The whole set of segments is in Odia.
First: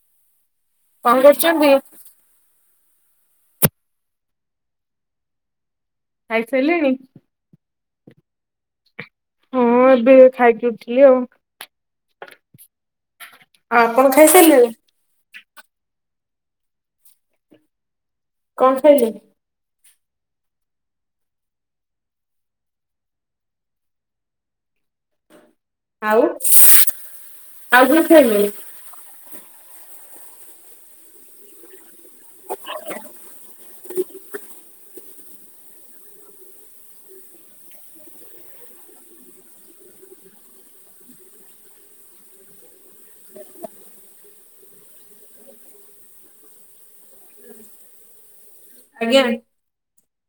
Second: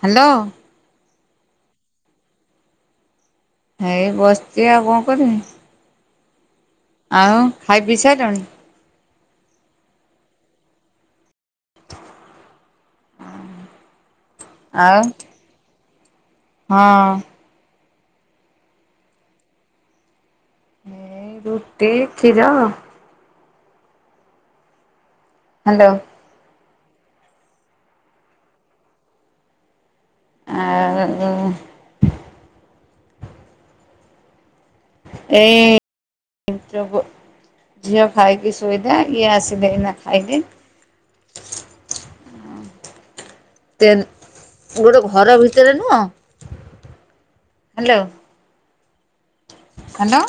ହ୍ୟାଲୋ। କଣ କରୁଛନ୍ତି? ହେଇ ବସିଚି ଆଉ କଣ କରିମି। ଖାଇ ସାଇଲେଣି? ଆଉ ଖାଇ ପିଇ ସାଇଲଣି? ହଁ ଏବେ ଏଇ ଖାଇକି ଉଠିଲି ଆଉ। ଆ ଆପଣ ଖାଇସାଇଲେଣି? ଆଉ ହଁ। କଣ ଖାଇଲେ? ଏ ରୁଟି କ୍ଷୀର। ହ୍ୟାଲୋ। ଆଉ ଆଉ କଣ ଖାଇଲୁଣିି? ଆ, ଆଉ [inaudible] ଏ ଯବ ଝିଅ ଖାଇକି ଶୁଇଥା ଇଏ ଆସିବେ ଏଇନା ଖାଇବେ। [unintelligible] ତେନ୍ ଗୋଟେ ଘର ଭିତରେ ନୁହଁ। ହ୍ୟାଲୋ। ଆଜ୍ଞା। ହ୍ୟାଲୋ।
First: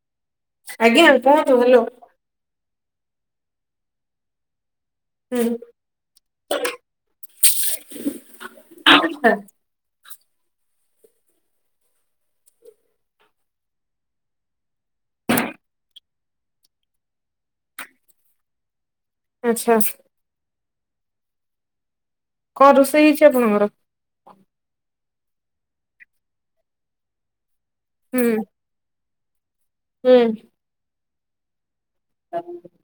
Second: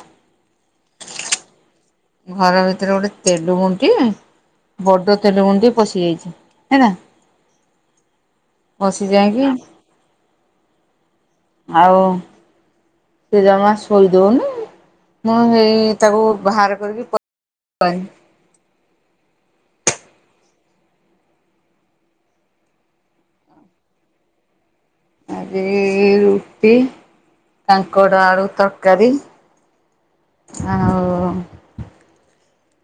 ଆଜ୍ଞା କୁହନ୍ତୁ ହେଲୋ। ଘର ଭିତରେ ଗୋଟେ ତେଲୁଗୁଣ୍ଡି ବଡ ହୁଁ। ତେଲୁଗୁଣ୍ଡି ପସିି ଯାଇଛି ହେଲା, ପସି ଯାଇକି ଆଉ ସେ ଜମା ଶୋଇଦଉନି। ମୁଁ ହେଇ ତାକୁ ବାହାର କରିକି ପ- [inaudible] ଆଚ୍ଛା। କଣ ରୋଷେଇ ହେଇଛି ଆପଣଙ୍କର? ଆଜି ଇ, ରୁଟି କାଙ୍କଡ଼ ହୁଁ ଆଳୁ ତରକାରୀ। ହୁଁ। ଆଉ [unintelligible]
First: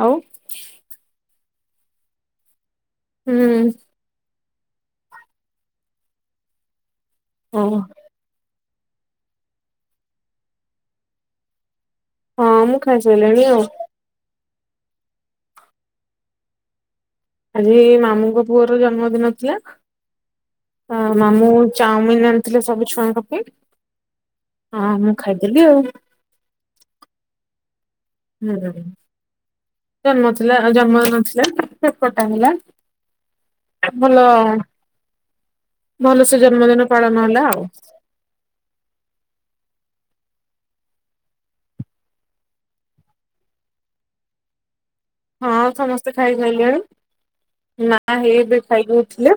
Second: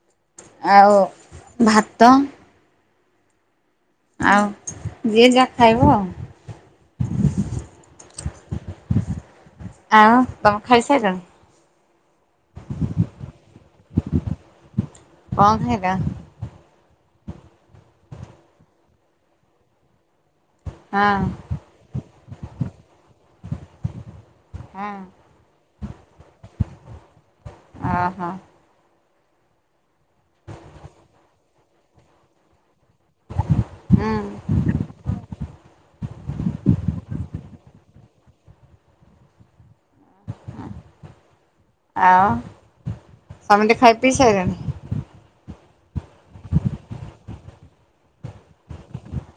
ଆଉ ଆଉ ଭାତ। ହୁଁ। ଆଉ ଯିଏ ଯା ଖାଇବ। ହଁ। ଆଉ ତୋମ ଖାଇସାଇଲଣି? ହଁ ମୁଁ ଖାଇସାଇଲିଣି ଆଉ। କଣ ଖାଇଲ? ଆଜି ଏ ମାମୁଁଙ୍କ ପୁଅର ଜନ୍ମଦିନ ଥିଲା। ଆ ହଁ ମାମୁଁ ଚାଉମିିନ୍ ଆଣିଥିଲେ ସବୁ ଛୁଆଙ୍କ ପାଇଁ ଆ, ହଁ ମୁଁ ଖାଇଦେଲି ଆଉ। ଓହୋ। [unintelligible] ତ ନଥିଲା ଆଉ ଜନ୍ମଥିଲା ଦିନଥିଲା କେକ୍ କଟା ହେଲା। ଏ ହୁଁ ଭଲ ଭଲସେ ଜନ୍ମଦିନ ପାଳନ ହେଲା ଆଉ। ଆଉ ସମସ୍ତେ ଖାଇ ପିଇ ସାରିଲଣି। ହଁ ସମସ୍ତେ ଖାଇସାଇଲେଣି। ନା ହେଇ ଏବେ ଖାଇଦଉଥିଲା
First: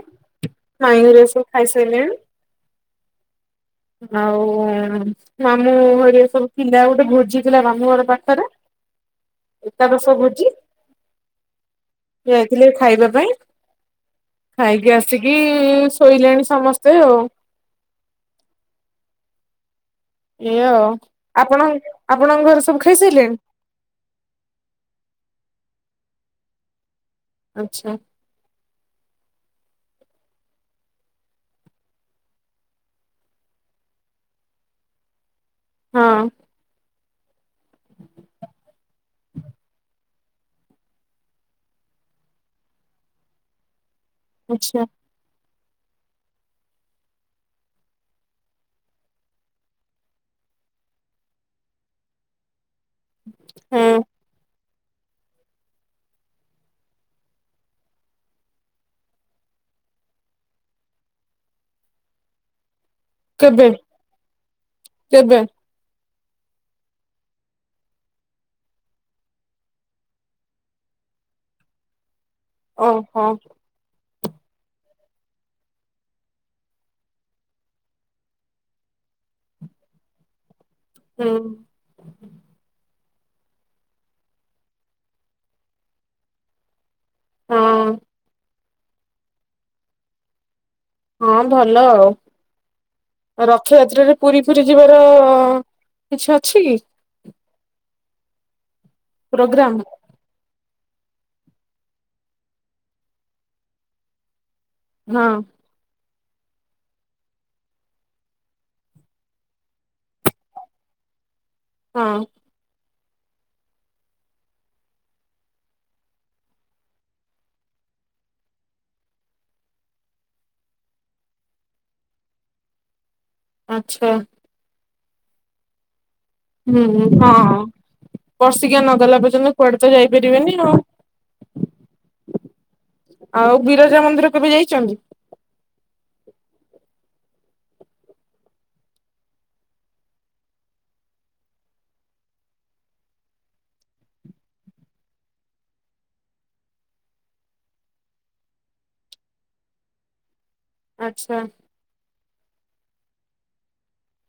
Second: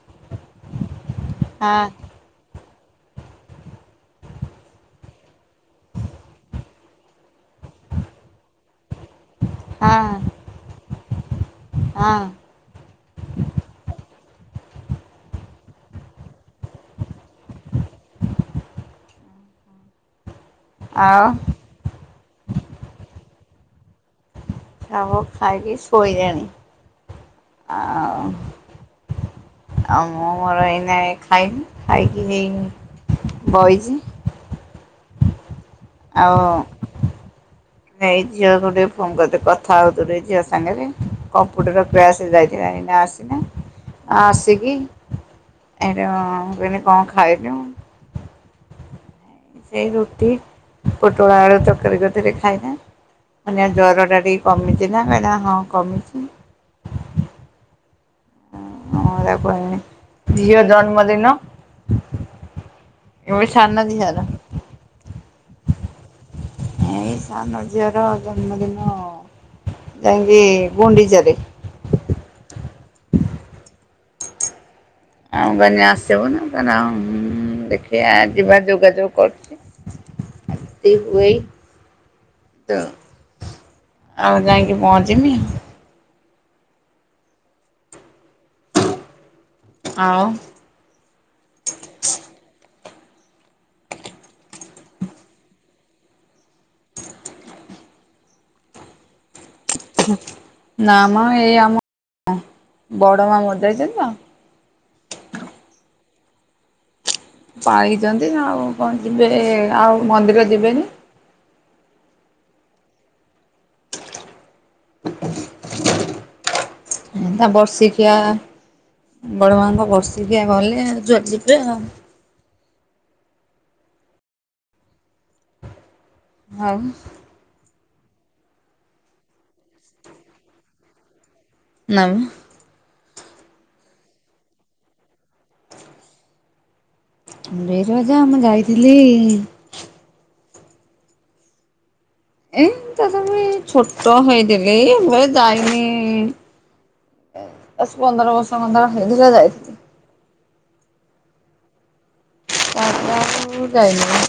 ମା ହାରିକା ସବୁ ହଁ ଖାଇସାରିଲେଣି। ଆଉ ମାମୁଁ ହରିକା ସବୁ ଥିଲା ଗୋଟେ ଭୋଜି ଥିଲା ମାମୁଁ ଘର ପାଖରେ। ହଁ ଏକାଦଶ ଭୋଜି। ହଁ ଯାଇଥିଲେ ଖାଇବା ପାଇଁ ଖାଇକି ଆସିକି ଶୋଇଲେଣି ସମସ୍ତେ ଆଉ ଏଇଆ ଆଉ ଆପଣ ଆପଣଙ୍କ ଘରେ ସବୁ ଖାଇସାରିଲେଣି। ଆମର ସବୁ ଖାଇକି ଶୋଇଲେଣି ଆଚ୍ଛା ଆଉ ଆଉ ମୁଁ ମୋର ଏଇନା ଏଇ ଖାଇନି ଖାଇକି ହେଇ ବଇଚି। ହଁ ଆଉ [inaudible] ନାଇ ଝିଅକୁ ଟିକେ ଫୋନ କରିଥିଲି କଥା ହଉଥିଲି ଟିକେ ଝିଅ ସାଙ୍ଗରେ କମ୍ପୁଟର କ୍ଲାସ। ସେ ଏଇନା ଆସିନି। ଆସିକି ଆଚ୍ଛା ଏଇନେ କଣ ଖାଇଲୁ? ସେଇ ରୁଟି ପୋଟଳ ଆଳୁ ତରକାରୀ କରିଥଲେ ଖାଇଲେ। ମୁ କହିଲି ହଁ ଜ୍ୱରଟା ଟିକେ କମିଛି ନା ହଁ କମିଛି। [unintelligible] ଝିଅ ଜନ୍ମଦିନ। ମୋରି କେବେ ସାନ ଝିଅ ର କେବେ? ଏଇ ସାନ ଝିଅର ଜନ୍ମଦିନ ଯାଇକି ଗୁଣ୍ଡିଚାରେ। ଓହୋ। ଆଉ କହିଲି ଆସିବୁ ନା କହିଲା ଦେଖିବା ଯିବା ଯୋଗାଯୋଗ କରୁଛି। [inaudible] ସେ କୁହେ ଆଉ ଯାଇକି ପହଞ୍ଚିମି। ହଁ। ଆଉ ହଁ ଭଲ ଆଉ ରଥଯାତ୍ରାରେ ପୁରୀ ଫୁରୀ ଯିବାର କିଛି ଅଛି? ପ୍ରୋଗ୍ରାମ? ନା ମ ଏଇ ଆମ ବଡ଼ ମା ମରିଯାଇଛନ୍ତି ତ ହଁ। ପାଲିଛନ୍ତି ଆଉ କଣ ଯିବେ ଆଉ ମନ୍ଦିର ଯିବେନି। ହଁ। [inaudible] ତା ବର୍ଷିକିଆ ବଡ ମାଙ୍କ ବର୍ଷିକିଆ ଗଲେ ଯୁଆଡେ ଯିବେ ଆଉ ଆଛା। ଆଉ ହୁଁ ହଁ। ବର୍ସିକା ନଗଲା ପର୍ଯ୍ୟନ୍ତ କୁଆଡେ ତ ଯାଇପାରିବେନି ଆଉ ନା। ଆଉ ବିରଜା ମନ୍ଦିର କେବେ ଯାଇଛନ୍ତି? ବିରଜା ମୁଁ ଯାଇଥିଲି। ଏ ତା ତ ମୁ ଛୋଟ ହେଇଥିଲି ଏବେ ଯାଇନି। ଉଁ ଦଶ ପନ୍ଦର ବର୍ଷ ଖଣ୍ଡେ ହେଇଥିଲା ଯାଇଥିଲି। ଆଚ୍ଛା। ତାାପରେ ମୁଁ ଯାଇନି।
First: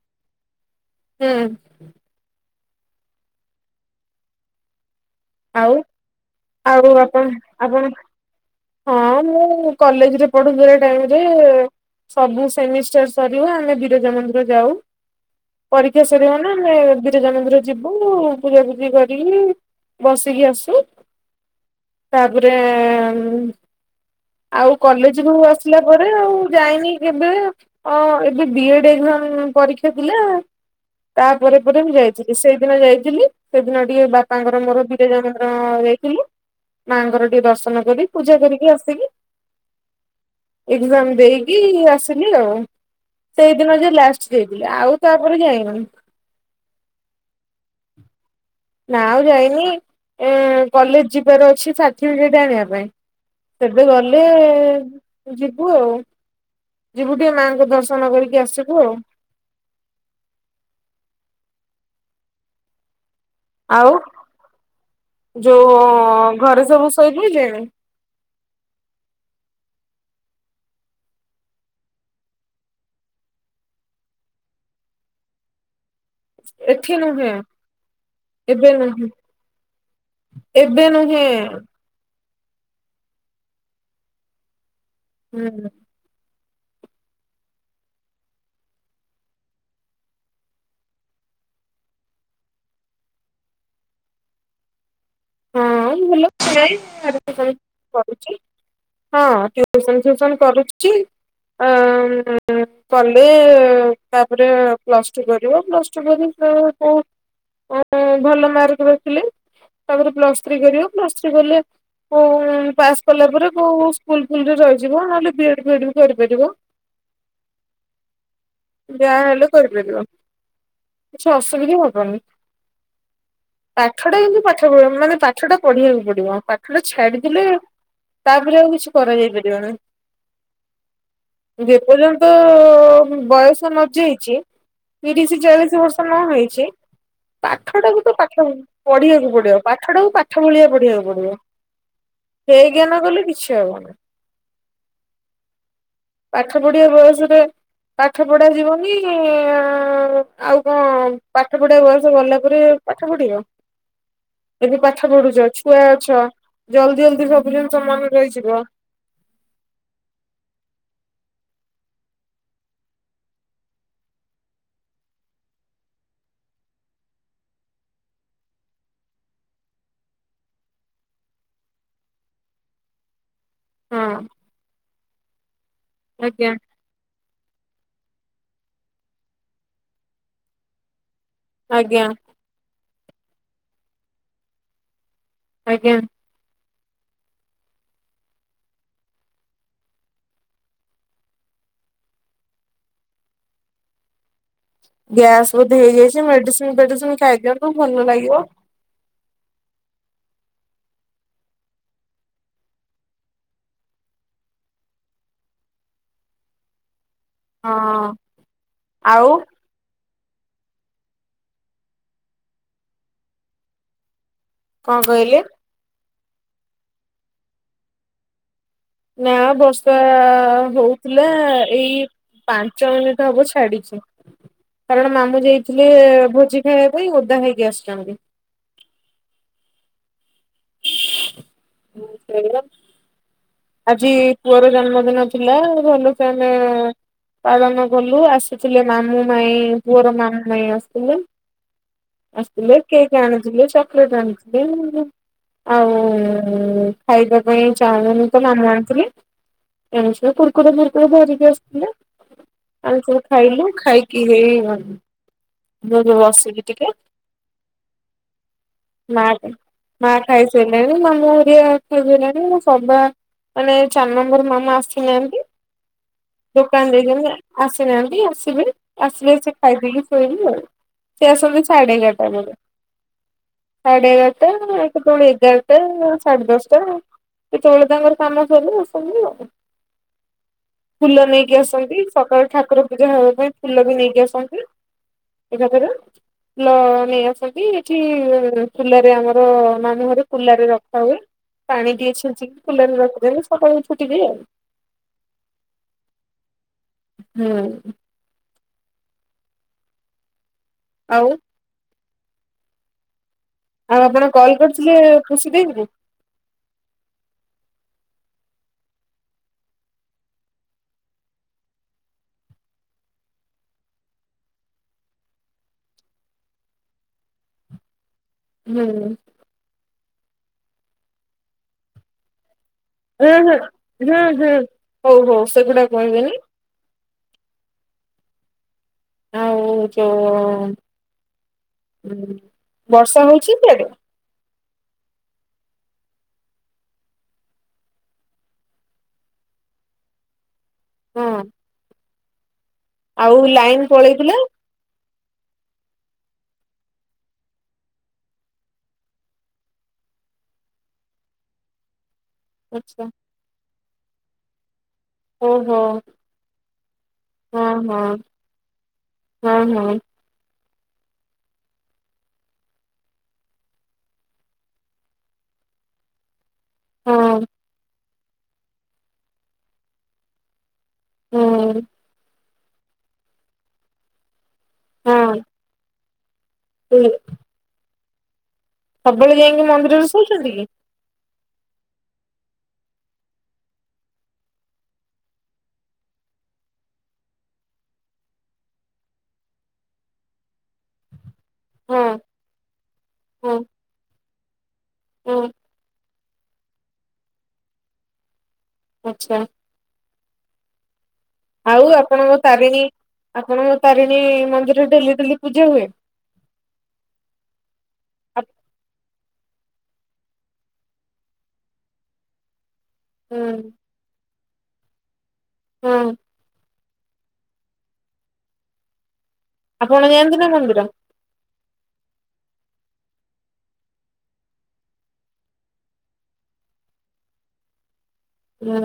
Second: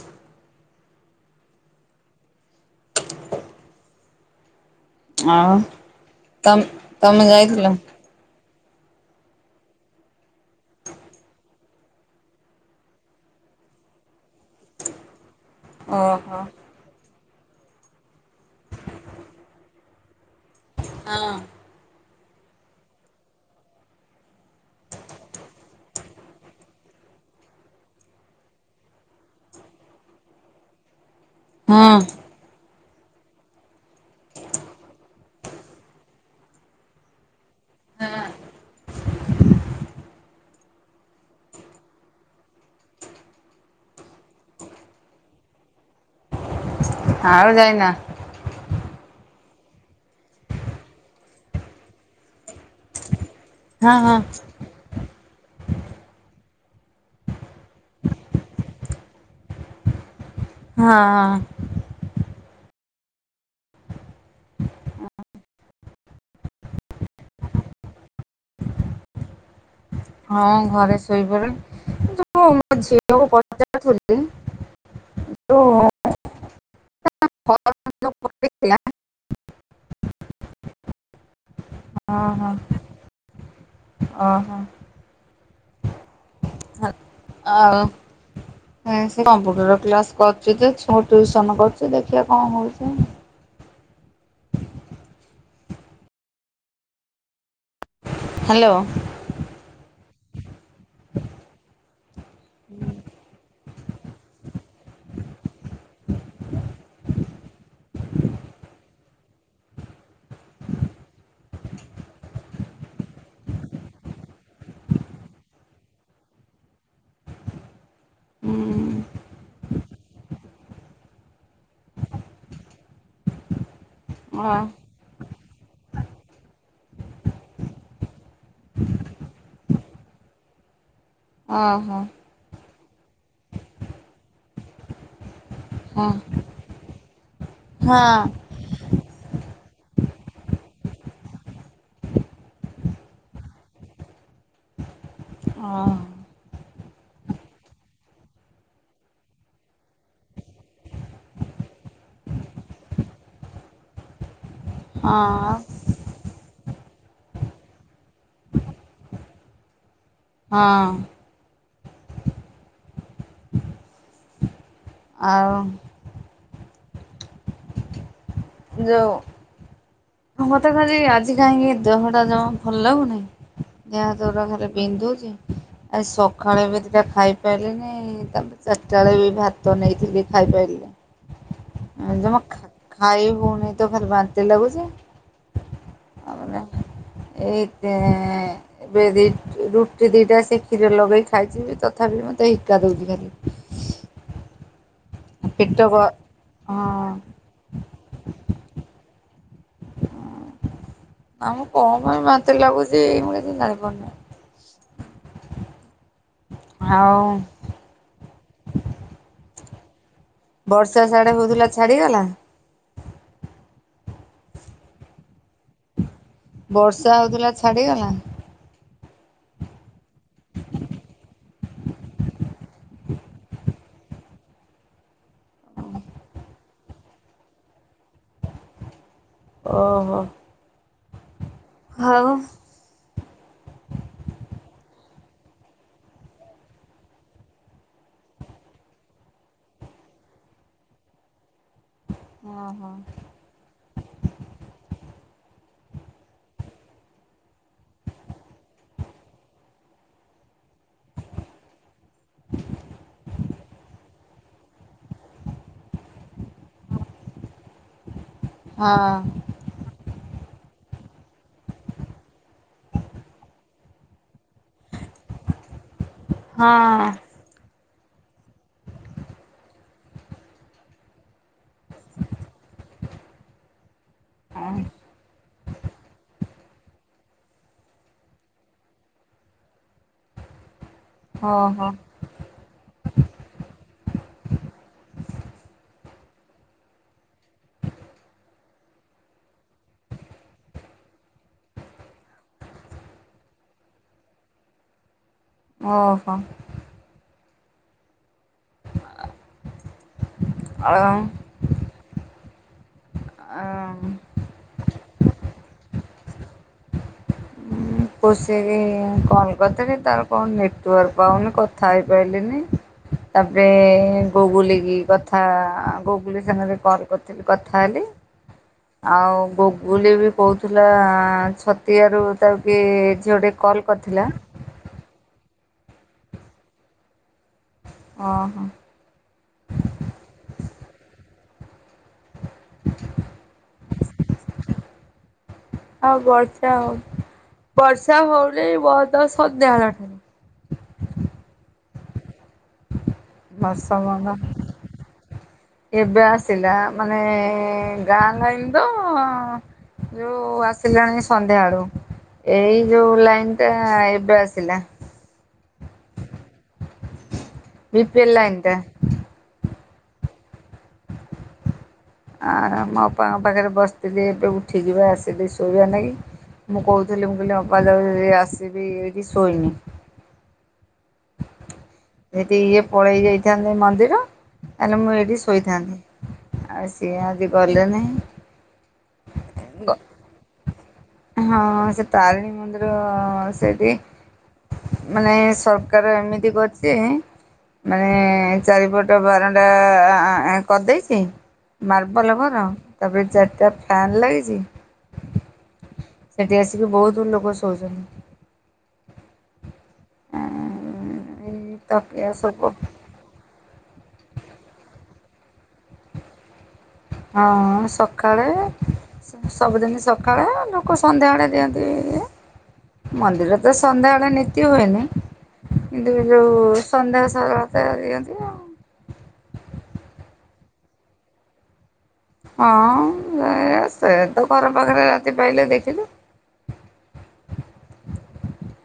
ହୁଁ‌। ଆଉ, ତମ ଆଉ [inaudible] ତମେ ଆପଣ ଯାଇଥିଲ? ଆପଣ ହଁଅ ମୁଁ କଲେଜରେ ପଢୁଥିଲା ଟାଇମରେ ସବୁ ସେମିଷ୍ଟର ସରିବ ଆମେ ବିରଜା ମନ୍ଦିର ଯାଉ। ପରୀକ୍ଷା ସରିିବ ଓହୋ। ନା ଆମେ ବି ବିରଜା ମନ୍ଦିର ଯିବୁ ପୂଜାପୁଜି କରିକି ବସିକି ଆସୁ। ହଁ‌। ତାପରେ ଆଉ କଲେଜରୁ ଆସିଲା ପରେ-ଏ-ଏ ଆଉ ଯାଇନି କେବେ। ଅଁ ଏବେ ବି ଏଡ୍ ଏକ୍ଜାମ ପରୀକ୍ଷା ଥିଲା। ତାପରେ ପରେ ମୁଁ ହଁ ଯାଇଥିଲି ସେଇଦିନ ଯାଇଥିଲି। ସେଦିନ ଟିକେ ବାପାଙ୍କର ମୋର ବିରଜା ମନ୍ଦିର-ଅ-ଅ ଯାଇଥିଲୁ ମାଆଙ୍କର ଟିକେ ଦର୍ଶନ କରି ପୂଜା କରିକି ଆସିଲି, ଏକ୍ଜାମ ଦେଇକି ଆସିଲି ଆଉ। ସେଇ ଦିନ ଯେ ଲାଷ୍ଟ ଯାଇଥିଲୁ ଆଉ ତାପରେ ଯାଇନୁ। ଆଉ ଯାଇନ? ନା ଆଉ ଯାଇନି, ଉଁ-ଉଁ କଲେଜ ଯିବାର ଅଛି ସାର୍ଟିଫିକେଟ ଆଣିବା ପାଇଁ। ସେବେ ହଁ ହଁ ଗଲେ ଯିବୁ ଆଉ, ଯିବୁ ଟିକେ ମାଆଙ୍କୁ ଦର୍ଶନ କରିକି ଆସିବୁ ଆଉ। ହଁଅ-ଅ। ଆଉ, ଯୋଉ-ଉ-ଉ-ଉଁ ଘରେ ସବୁ ଶୋଇପଡିଲେଣି? ହଁ ଘରେ ଶୋଇପଡିଲେଣି। [inaudible] ପଚାରୁଥିଲି ଓ-ଓ ଏଠି ନୁହେଁ [inaudible] ଏବେ ନୁହେଁ, ଏବେ ନୁହେଁ ଓ ହଁ ଓ ହଁ। ହୁଁ। ଆଉ ଉଁ ସେ କମ୍ପୁଟର କ୍ଲାସ୍ କରୁଛି ଯେ ଛୁଆଙ୍କୁ ଟ୍ୟୁସନ କରୁଛି ଦେଖିବା କଣ ହଉଛି। ହଁଅ-ଅ ଭଲ [inaudible] ପଢୁଛି। ହ୍ୟାଲୋ। ହଁଅ ଟ୍ୟୁସନ ଫ୍ୟୁସନ କରୁଛି, ଅଁ-ଅଁ-ଅଁ-ଅଁ [inaudible] କଲେ-ଏ-ଏ-ଏ ତାପରେ ପ୍ଲସ୍ ଟୁ କରିବ, ପ୍ଲସ୍ ଟୁ ପରେ [inaudible] ଅଁ-ଅଁ-ଅଁ ଭଲ ମାର୍କ ରଖିଲେ ତାପରେ ପ୍ଲସ୍ ଥ୍ରୀ କରିବ, ପ୍ଲସ୍ ଥ୍ରୀ କଲେ ଅଁ-ଅଁ ପାସ୍ କଲା ପରେ କୋଉ ସ୍କୁଲ ଫୁଲରେ ରହିଯିବ ନହେଲେ ବି ଏଡ୍ ଫିଏଡ୍ ବି କରିପାରିବ। ହୁଁ ଯାହେଲେ କରି ପାରିବ। କିଛି ଅସୁବିଧା ହବନି, ପାଠଟା ଯେମିତି ଓ ପାଠ୍ ମାନେ ପାଠଟା ପଢିବାକୁ ପଡିବ ପାଠଟା ଛାଡିଦେଲେ ତାପରେ ଆଉ କିଛି କରାଯାଇ ପାରିବ ନାହିଁ, ଓହୋ ଯେପର୍ଯ୍ୟନ୍ତ୍ ତ-ଅ-ଅ-ଅ ବୟସ ନ ଯାଇଛି ତିରିଶ ଚାଳିଶ୍ [inaudible] ବର୍ଷ ହଁ ନ ହେଇଛି ପାଠଟାକୁ ତ ହଁ ପାଠ ପଢିବାକୁ ପଡି ଡିବ, ପାଠଟାକୁ ପାଠ ଭଳିଆ ପଢିବାକୁ ପଡିବ, ହେୟଜ୍ଞାନ କଲେ କିଛି ହବନି। ହଁ। ପାଠ ପଢିବା ବୟସରେ ପାଠ ପଢା ଯିବକି ଆଉ କଣ ପାଠ ପଢା ବୟସ ଭଲ ପରେ ପାଠ ପଢିବ। ଏବେ ପାଠ ପଢୁଛ ହଁ ଛୁଆ ଅଛ ଜଲଦି ଜଲଦି ସବୁ ଜିନିଷ ମନେ ରହିଯିବ। ହଁ। ଆଉ। ଯୋ ହଁ ମତେ ଭାରି ଆଜି କାହିଁକି ଦେହଟା ଜମା ଭଲ ଲାଗୁନି। ଦେହ ହଁ ହାତ ଗୁଡ଼ା ଖଲି ବିନ୍ଧୁଛି ଆ ଆଜ୍ଞା ସକାଳେ ବିଟା ଖାଇ ଖପାରନି ତାପରେ ଚାରିଟା ବେଳେ ବି ଭାତ ନେଇଥିଲି ଆଜ୍ଞା ଖାଇପାରିଲିନା। ଜମା ଖାଇ ହଉନି ତ ଖାଲି ବାନ୍ତି ଲାଗୁଛି। ଆଜ୍ଞା। ଆମର ଏଇ ତେ ଏବେ ଦି ରୁଟି ଦିଟା ସେ କ୍ଷୀରରେ ଲଗେଇ ଖାଇଛି ତଥାପି ମତେ ହିକା ଦଉଛି ଖାଲି। ଗ୍ୟାସ୍ ପେଟ ବୋଧେ ଗ ହେଇଯାଇଛି ମେଡିସିନ ହଁ ଫେଡିସିନ ଖାଇ ଦିଅନ୍ତୁ ଭଲ ଲାଗିବ। ହଁ ଆମକୁ କଣ ପାଇଁ ବାନ୍ତିରେ ଲାଗୁଛି ମୁଁ କିଛି ଜାଣିପାରୁନି। ହଉ ହଁ ଆଉ ବର୍ଷା ସଢେ ହଉଥିଲା ଛାଡିଗଲା? କଣ କହିଲେ? ବର୍ଷା ହଉଥିଲା ଛାଡିଗଲା? ନା ବର୍ଷା ହଉଥିଲା ଏଇ ପାଞ୍ଚ ମିନିଟ୍ ହବ ଛାଡିଛି। କାରଣ ମାମୁଁ ଯାଇଥିଲେ ଭୋଜି ଖାଇବା ପାଇଁ ଓଦା ହେଇକି ଆସିଛନ୍ତି। ଓହୋ। ହ ଆଉ ସେଆ ଆଜି ପୁଅର ଜନ୍ମଦିନ ଥିଲା ଭଲ ସେ ଆମେ ପାଳନ କଲୁ ଆସିଥିଲେ ମାମୁଁ ମାଇଁ ପୁଅର ମାମୁଁ ମାଇଁ ଆସିଥିଲେ। ଆସଥିଲେ ଓହୋ କେକ୍ ଆଣିଥିଲଥ ଚକଲେଟ ଆଣିଥିଲ ଆଉ ଖାଇବା ପାଇଁ ଚାଉଳନ ତ ମାମୁଁ ଆଣିଥିଲେ। ଏମୁ ସବୁ କୁର୍କୁରେ ମୂର୍କୁରେ ଧରିକି ଆସିଥିଲେ ଆମ ସବୁ ଖାଇଲୁ ଖାଇକି କି ହେଇ ମୁଁ ଏବେ ବସିବି ଟିକେ। ହଁ ମା ମା ଖାଇସାରିଲଣି ମାମୁଁ ଓରିଆ ଖାଇସିଲଣି ମୋ ସବା ମାନେ ଚାରି ନମ୍ବର ମାମା ଆସିନାହାନ୍ତି ଦୋକାନ ହଁ ଦେଇଛନ୍ତି ଯେ ଆସିନାହାନ୍ତି ଆସିବେ ଆସିଲେ ସେ ଖାଇପିଇକି ଶୋଇବି ଆଉ ସେ ଆସନ୍ତୁ ସାଢ଼େ ଏଗାରଟା ବେଳେ ସାଢ଼େ ଏଗାରଟା କେତେ ବେଳେ ଏଗାର ଟା ସାଢେ ଦଶଟା କେତେବେଳେ ତାଙ୍କର କାମ ସଲେ ଆସନ୍ତି ଆଉ। ଫୁଲ ନେଇକି ଓହୋ ଆସନ୍ତି ସକାଳ ଠାକୁର ପୂଜା ହେବା ପାଇଁ ଫୁଲ ବି ନେଇକି ଆସନ୍ତି। ଏକାଥର ଲ ନେଇ ଆସନ୍ତି ଏଠି କୁଲାରେ ଆମର ମାମୁଁ ଘରେ କୁଲରେ ରଖା ହୁଏ। ପାଣି ଟିଏ ଛିଞ୍ଚିକି କୁଲାରରେ ରଖିଦେଲେ ସକାଳକୁ ଫୁଟି ବେ ଆଉ। ଓହୋ। ହୁଁ। ଆ ଆଉ ଆଉ ଆପଣ କଲ୍ କରିଥିଲେ ଖୁସି ଦେଇ ଖୁସୀ କି କଲ୍ କରିଥିଲି ତାର କଣ ନେଟୱାର୍କ ପାଉନି କଥା ହେଇପାରିଲିନି। ତାପରେ ଗୁଗୁଲି କି କଥା ଗୁଗୁଲି ସାଙ୍ଗରେ କଲ୍ କରି କଥା ହେଲି ହୁଁ ହୁଁ ଆଉ ଗୁଗୁଲି ବି କହୁଥିଲା ଛତିଆରୁ ତାକୁ କିଏ ହୁଁ ହୁଁ ହୁଁ ହୁଁ ହଉ ହଉ ସେଗୁଡା କହିବେନି ଓ ହୋ। ଆଉ ଯୋଉ ଉ ବର୍ଷା ହଉଛି ସିଆଡେ? ହଁ ବର୍ଷା ହଉଚି ବର୍ଷା [inaudible] ହଁ। ଆଉ ଲାଇନ ହସ ପଳେଇଥିଲା ବନ୍ଦ। ଏବେ ଆସିଲା ମାନେ ଗାଁ ଭାଈ ତ ଯୋଉ ଆସିଲାଣି ସନ୍ଧ୍ୟା ଆଳୁ ଏଇ ଆଛା ଯୋଉ ଲାଇନ ଟା ଏବେ ଆସିଲା। ଓହୋ ହଁ ହଁ ବି ପି ଏଲ ଲାଇନ ଟା। ହଁ ହଁ। ଆ ମୋ ଅପାଙ୍କ ପାଖରେ ବସିଥିଲି ଏବେ ଉଠିକି ବା ଆସିଲି ଶୋଇବା ଲାଗି। ମୁଁ କହୁଥିଲି ମୁଁ ହଁ। କହିଲି ଅପା ଯାଉଚି ଆସିବି ଏଇଠି ଶୋଇବି ହୁଁ। ହେଟି ଇଏ ପଳେଇ ଯାଇଥାନ୍ତେ ମନ୍ଦିର ତାହେଲେ ମୁଁ ହଁ ଏଇଠି ଶୋଇଥାନ୍ତି। ଆଉ ସିଏ ଆଜି ଗଲେନାହିଁ ସବୁବେଳେ ଯାଇକି ମନ୍ଦିରରେ ଶଉଛନ୍ତି କି? ହଁ ସେ ତାରିଣୀ ମନ୍ଦିର ସେଇଠି ମାନେ ସରକାର ଏମିତି କରିଚି ମାନେ ଚାରିପଟ ବାରଣ୍ଡା କରିଦେଇଛି ହଁ ମାର୍ବଲ ଘର ତାପରେ ଚାରିଟା ଫ୍ୟାନ୍ ଲାଗିଛି ହୁଁ। ସେଠି ଆସିକି ବହୁତ ଲୋକ ଶୋଉଛନ୍ତି। ଆଚ୍ଛା। ଏଇ ଆଉ ତକିଆ ଆପଣଙ୍କ ସବୁ ତାରିଣୀ ଆପଣଙ୍କ ତାରିଣୀ ମନ୍ଦିରରେ ଡେଲି ଡେଲି ପୂଜା ହୁଏ? ହଁ ସକାଳେ ଆପ ସବୁଦିନ ସକାଳେ ଲୋକ ସନ୍ଧ୍ୟାବେଳେେ ଦିଅନ୍ତି ଇଏ ମନ୍ଦିର ହୁଁ ତ ସନ୍ଧ୍ୟାଳେ ନିତି ହୁଏନି ହଁ କିନ୍ତୁ ଯୋଉ ସନ୍ଧ୍ୟା [inaudible] ଆପଣ ଯାନ୍ତିନା ମନ୍ଦିର? ହଁ ସେ ତ ଘର ପାଖରେ ରାତି ପାଇଲେ ଦେଖିଲୁ ହୁଁ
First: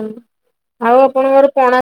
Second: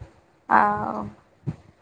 ଆଉ ଆପଣଙ୍କର ପଣା